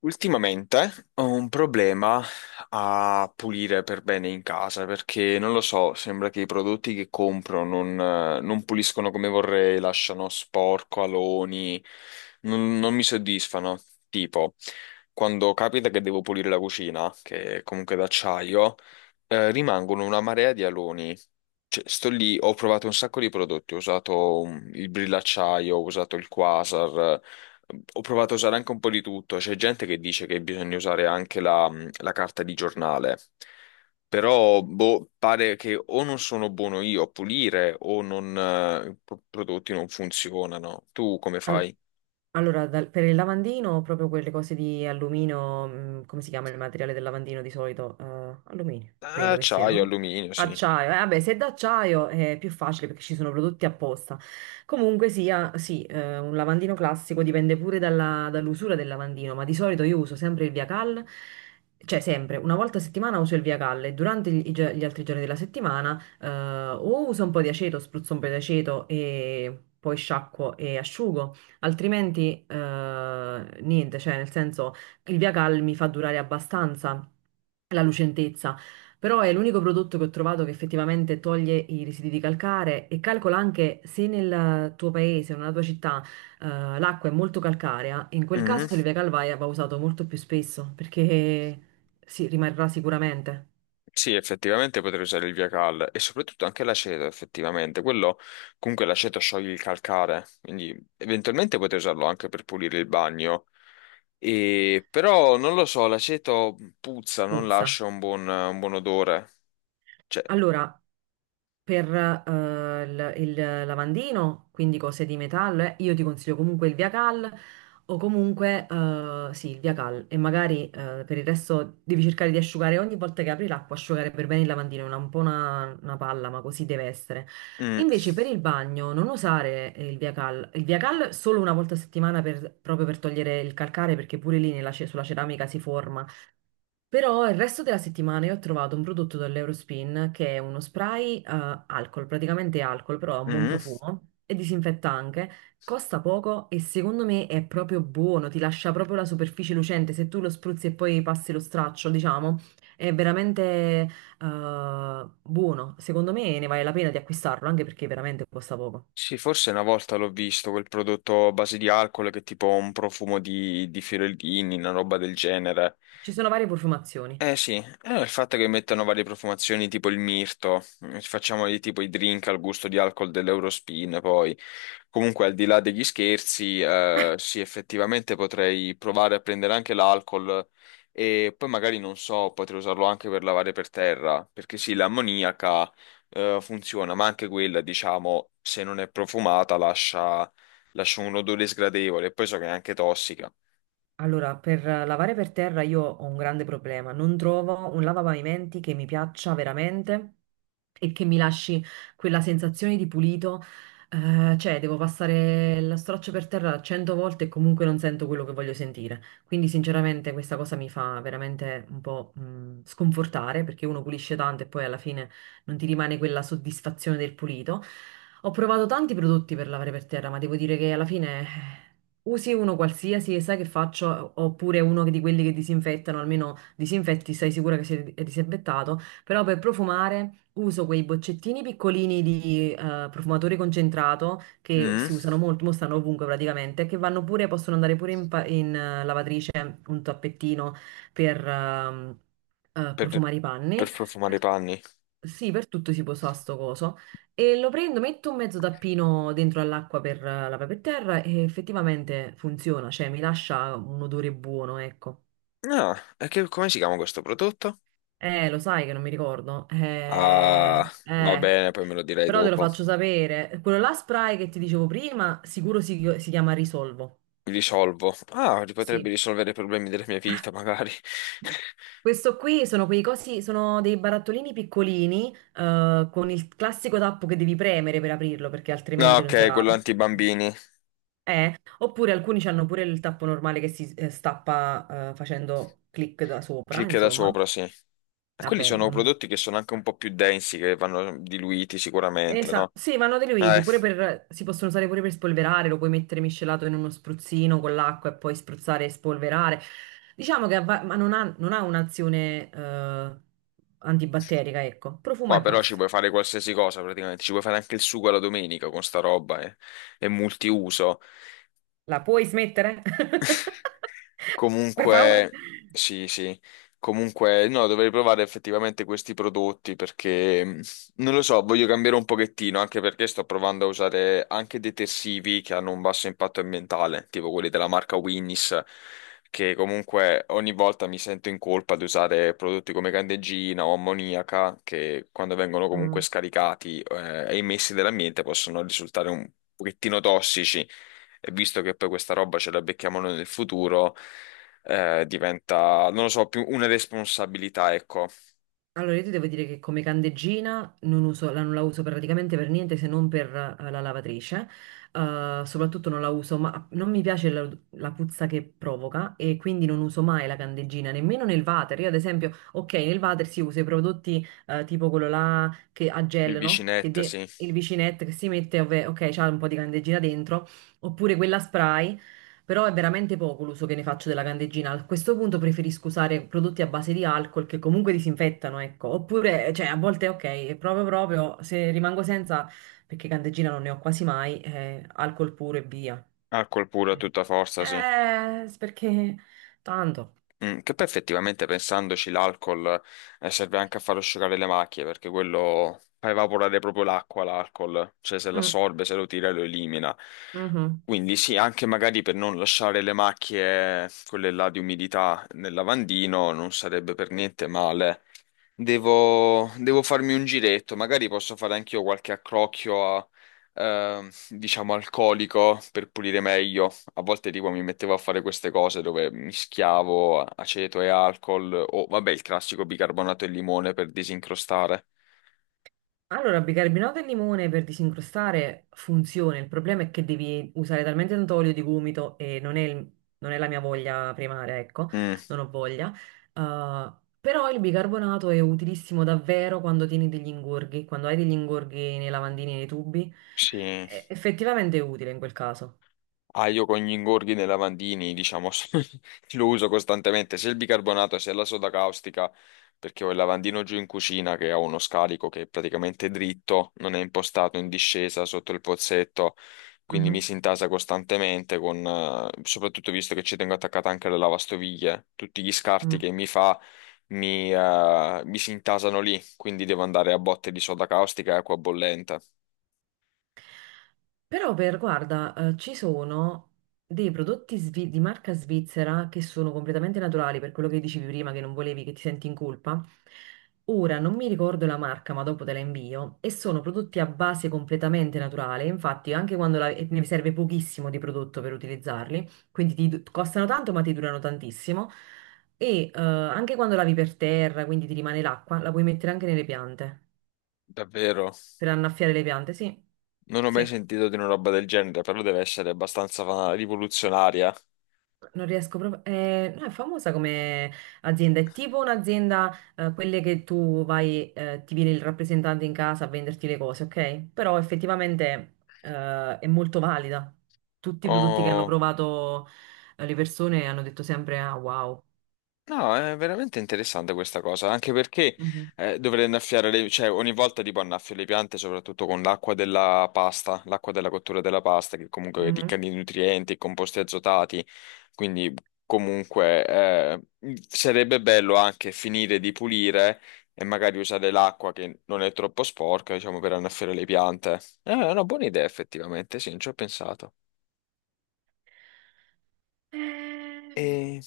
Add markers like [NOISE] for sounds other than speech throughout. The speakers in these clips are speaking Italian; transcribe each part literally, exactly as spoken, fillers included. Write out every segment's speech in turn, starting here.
Ultimamente ho un problema a pulire per bene in casa perché non lo so, sembra che i prodotti che compro non, eh, non puliscono come vorrei, lasciano sporco, aloni, non, non mi soddisfano. Tipo, quando capita che devo pulire la cucina, che è comunque d'acciaio, eh, rimangono una marea di aloni. Cioè, sto lì, ho provato un sacco di prodotti, ho usato um, il brillacciaio, ho usato il quasar, eh, ho provato a usare anche un po' di tutto. C'è gente che dice che bisogna usare anche la, mm, la carta di giornale, però boh, pare che o non sono buono io a pulire o non, eh, i pro- prodotti non funzionano. Tu come Al- fai? Allora, dal- per il lavandino, proprio quelle cose di alluminio, mm, come si chiama il materiale del lavandino di solito? Eh, alluminio, Ah, credo che siano, acciaio, no? alluminio, sì. Acciaio, eh, vabbè, se è d'acciaio è più facile perché ci sono prodotti apposta. Comunque sia, sì, eh, un lavandino classico dipende pure dalla- dall'usura del lavandino, ma di solito io uso sempre il Via Cal, cioè sempre, una volta a settimana uso il Via Cal e durante gli, i gio- gli altri giorni della settimana eh, o uso un po' di aceto, spruzzo un po' di aceto e poi sciacquo e asciugo. Altrimenti, eh, niente, cioè nel senso il Via Cal mi fa durare abbastanza la lucentezza, però è l'unico prodotto che ho trovato che effettivamente toglie i residui di calcare e calcola anche se nel tuo paese o nella tua città eh, l'acqua è molto calcarea, in quel caso il Mm. Via Cal va va usato molto più spesso perché si rimarrà sicuramente, Sì, effettivamente potrei usare il via cal e soprattutto anche l'aceto, effettivamente. Quello, comunque l'aceto scioglie il calcare, quindi eventualmente potrei usarlo anche per pulire il bagno. E, però non lo so, l'aceto puzza, non puzza. lascia un buon, un buon odore. Cioè, Allora, per eh, il, il lavandino, quindi cose di metallo, eh, io ti consiglio comunque il Via Cal o comunque eh, sì, il Via Cal e magari eh, per il resto devi cercare di asciugare ogni volta che apri l'acqua, asciugare per bene il lavandino, è una- un po' una, una palla, ma così deve essere. mm, Invece per il bagno non usare il Via Cal, il Via Cal solo una volta a settimana per- proprio per togliere il calcare perché pure lì nella ce- sulla ceramica si forma. Però il resto della settimana io ho trovato un prodotto dall'Eurospin che è uno spray eh, alcol, praticamente alcol, però ha un buon mm. profumo e disinfetta anche. Costa poco e secondo me è proprio buono, ti lascia proprio la superficie lucente. Se tu lo spruzzi e poi passi lo straccio, diciamo, è veramente eh, buono. Secondo me ne vale la pena di acquistarlo, anche perché veramente costa poco. Sì, forse una volta l'ho visto, quel prodotto a base di alcol che è tipo un profumo di, di fiorellini, una roba del genere. Ci sono varie profumazioni. Eh sì, eh, il fatto che mettono varie profumazioni tipo il mirto, eh, facciamo di tipo i drink al gusto di alcol dell'Eurospin, poi comunque al di là degli scherzi, eh, sì effettivamente potrei provare a prendere anche l'alcol e poi magari non so, potrei usarlo anche per lavare per terra, perché sì, l'ammoniaca eh, funziona, ma anche quella diciamo se non è profumata lascia, lascia un odore sgradevole, e poi so che è anche tossica. Allora, per eh, lavare per terra io ho un grande problema. Non trovo un lavapavimenti che mi piaccia veramente e che mi lasci quella sensazione di pulito. Eh, cioè, devo passare la straccia per terra cento volte e comunque non sento quello che voglio sentire. Quindi, sinceramente, questa cosa mi fa veramente un po', mh, sconfortare perché uno pulisce tanto e poi alla fine non ti rimane quella soddisfazione del pulito. Ho provato tanti prodotti per lavare per terra, ma devo dire che alla fine usi uno qualsiasi e sai che faccio, oppure uno di quelli che disinfettano, almeno disinfetti, sei sicura che sia è disinfettato, però per profumare uso quei boccettini piccolini di eh, profumatore concentrato che Mm, si usano molto, mo stanno ovunque praticamente, che vanno pure, possono andare pure in, pa- in, eh, lavatrice, un tappettino per ehm, eh, per profumare i per panni. profumare i Per- panni. sì, per tutto si può usare sto coso. E lo prendo, metto un mezzo tappino dentro all'acqua per eh, la per terra e effettivamente funziona, cioè mi lascia un odore buono, ecco. No, e che- come si chiama questo prodotto? Eh, lo sai che non mi ricordo. Eh, Ah, va eh, bene, poi me lo direi Però te lo dopo. faccio sapere. Quello là spray che ti dicevo prima, sicuro si, si chiama Risolvo. Risolvo. Ah, li potrebbe Sì. risolvere i problemi della mia vita, magari. [LAUGHS] Questo qui sono quei cosi, sono dei barattolini piccolini, eh, con il classico tappo che devi premere per aprirlo, perché No, altrimenti non ok, sarà. quello anti-bambini. Eh, oppure alcuni hanno pure il tappo normale che si eh, stappa eh, facendo clic da sopra, Clicca da insomma. sopra, sì. E quelli Vabbè, sono non... prodotti che sono anche un po' più densi, che vanno diluiti sicuramente, Esa- no? Sì, vanno Eh, diluiti, pure per... si possono usare pure per spolverare, lo puoi mettere miscelato in uno spruzzino con l'acqua e poi spruzzare e spolverare. Diciamo che avva- ma non ha, non ha un'azione eh, antibatterica, ecco. Profuma qua e però ci basta. puoi fare qualsiasi cosa praticamente, ci puoi fare anche il sugo alla domenica con sta roba, eh. È multiuso. La puoi smettere? [LAUGHS] [LAUGHS] Per favore. Comunque, sì, sì, comunque, no, dovrei provare effettivamente questi prodotti perché, mh, non lo so, voglio cambiare un pochettino, anche perché sto provando a usare anche detersivi che hanno un basso impatto ambientale, tipo quelli della marca Winnis, che comunque ogni volta mi sento in colpa di usare prodotti come candeggina o ammoniaca, che quando vengono comunque Mm. scaricati, eh, e emessi nell'ambiente possono risultare un pochettino tossici. E visto che poi questa roba ce la becchiamo noi nel futuro, eh, diventa, non lo so, più una responsabilità, ecco. Allora, io ti devo dire che come candeggina non uso- la, non la uso praticamente per niente se non per eh, la lavatrice. Eh, soprattutto non la uso, ma non mi piace la, la puzza che provoca e quindi non uso mai la candeggina, nemmeno nel water. Io, ad esempio, ok, nel water si usa i prodotti eh, tipo quello là che a Il gel, no? Che vicinetto, de- sì. Il vicinetto che si mette, ovve- ok, c'ha un po' di candeggina dentro, oppure quella spray. Però è veramente poco l'uso che ne faccio della candeggina. A questo punto preferisco usare prodotti a base di alcol che comunque disinfettano, ecco. Oppure, cioè, a volte ok, è proprio proprio se rimango senza, perché candeggina non ne ho quasi mai, eh, alcol puro e via. Alcol puro a tutta forza, sì. Eh, perché tanto. Mm, che poi effettivamente pensandoci l'alcol eh, serve anche a far asciugare le macchie, perché quello fa evaporare proprio l'acqua, l'alcol. Cioè se Mm, l'assorbe, se lo tira, lo elimina. mhm. Quindi sì, anche magari per non lasciare le macchie, quelle là di umidità nel lavandino, non sarebbe per niente male. Devo, devo farmi un giretto, magari posso fare anch'io qualche accrocchio a, ehm, diciamo, alcolico per pulire meglio. A volte tipo mi mettevo a fare queste cose dove mischiavo aceto e alcol o vabbè il classico bicarbonato e limone per disincrostare. Allora, bicarbonato e limone per disincrostare funziona, il problema è che devi usare talmente tanto olio di gomito e non è, il- non è la mia voglia primaria, ecco, Mm, non ho voglia. Uh, Però il bicarbonato è utilissimo davvero quando tieni degli ingorghi, quando hai degli ingorghi nei lavandini e nei tubi, sì. è effettivamente è utile in quel caso. Ah, io con gli ingorghi nei lavandini, diciamo, [LAUGHS] lo uso costantemente, sia il bicarbonato sia la soda caustica, perché ho il lavandino giù in cucina che ha uno scarico che è praticamente dritto, non è impostato in discesa sotto il pozzetto, quindi mi Mhm, si intasa costantemente con, eh, soprattutto visto che ci tengo attaccata anche la lavastoviglie, tutti gli scarti mm. che mi fa mi, eh, mi si intasano lì, quindi devo andare a botte di soda caustica e acqua bollente. Però per, guarda, eh, ci sono dei prodotti svi- di marca svizzera che sono completamente naturali, per quello che dicevi prima, che non volevi che ti senti in colpa. Ora non mi ricordo la marca, ma dopo te la invio. E sono prodotti a base completamente naturale. Infatti, anche quando la- e ne serve pochissimo di prodotto per utilizzarli, quindi ti du- costano tanto, ma ti durano tantissimo. E eh, anche quando lavi per terra, quindi ti rimane l'acqua, la puoi mettere anche nelle piante Davvero? per annaffiare le piante. Sì, Non ho mai sì. sentito di una roba del genere, però deve essere abbastanza rivoluzionaria. Non riesco proprio. Eh, no, è famosa come azienda, è tipo un'azienda, eh, quelle che tu vai, eh, ti viene il rappresentante in casa a venderti le cose, ok? Però effettivamente, eh, è molto valida. Tutti i Ho prodotti che hanno provato, eh, le persone hanno detto sempre: Ah, wow. no, è veramente interessante questa cosa, anche perché Mhm. eh, dovrei annaffiare le, cioè ogni volta tipo annaffio le piante, soprattutto con l'acqua della pasta, l'acqua della cottura della pasta, che comunque è Mhm. ricca di nutrienti e composti azotati, quindi comunque eh, sarebbe bello anche finire di pulire e magari usare l'acqua che non è troppo sporca, diciamo, per annaffiare le piante. Eh, è una buona idea effettivamente, sì, non ci ho pensato. Eh, E...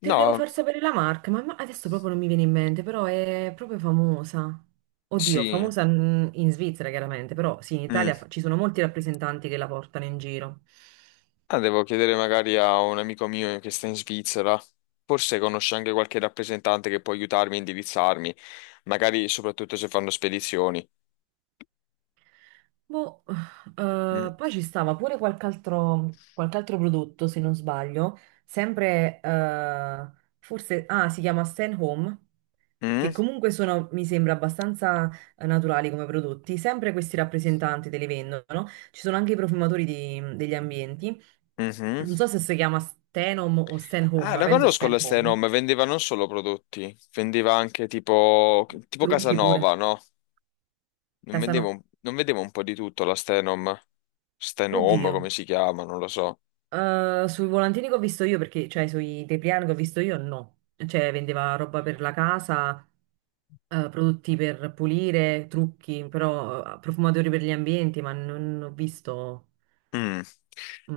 te devo No, far sapere la marca, ma ma adesso proprio non mi viene in mente, però è proprio famosa. Oddio, sì. famosa mm, in Svizzera chiaramente, però sì, in Italia fa- Mm. ci sono molti rappresentanti che la portano in giro. Ah, devo chiedere magari a un amico mio che sta in Svizzera. Forse conosce anche qualche rappresentante che può aiutarmi a indirizzarmi, magari soprattutto se fanno spedizioni. Boh, Mm. eh, poi ci stava pure qualche altro, qualche altro prodotto, se non sbaglio, sempre, eh, forse, ah, si chiama Stan Home, che Mm? comunque sono, mi sembra, abbastanza eh, naturali come prodotti, sempre questi rappresentanti te li vendono, ci sono anche i profumatori di- degli ambienti, Mhm. non so se si chiama Stenom o Stan Home, Ah, ma la penso conosco Stan la Home, Stenom, vendeva non solo prodotti, vendeva anche tipo, tipo trucchi pure, Casanova, no? Non vendeva Casano, un, non vendeva un po' di tutto la Stenom. Stenom, oddio. come si chiama, non lo so. Eh, sui volantini che ho visto io, perché, cioè sui tepliani che ho visto io, no. Cioè, vendeva roba per la casa, eh, prodotti per pulire, trucchi, però eh, profumatori per gli ambienti, ma non ho visto. Mm.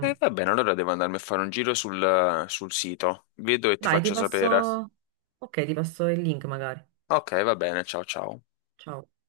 Eh, va bene, allora devo andarmi a fare un giro sul, sul sito. Vedo e ti Dai, ti faccio sapere. passo. Ok, ti passo il link magari. Ok, va bene, ciao ciao. Ciao.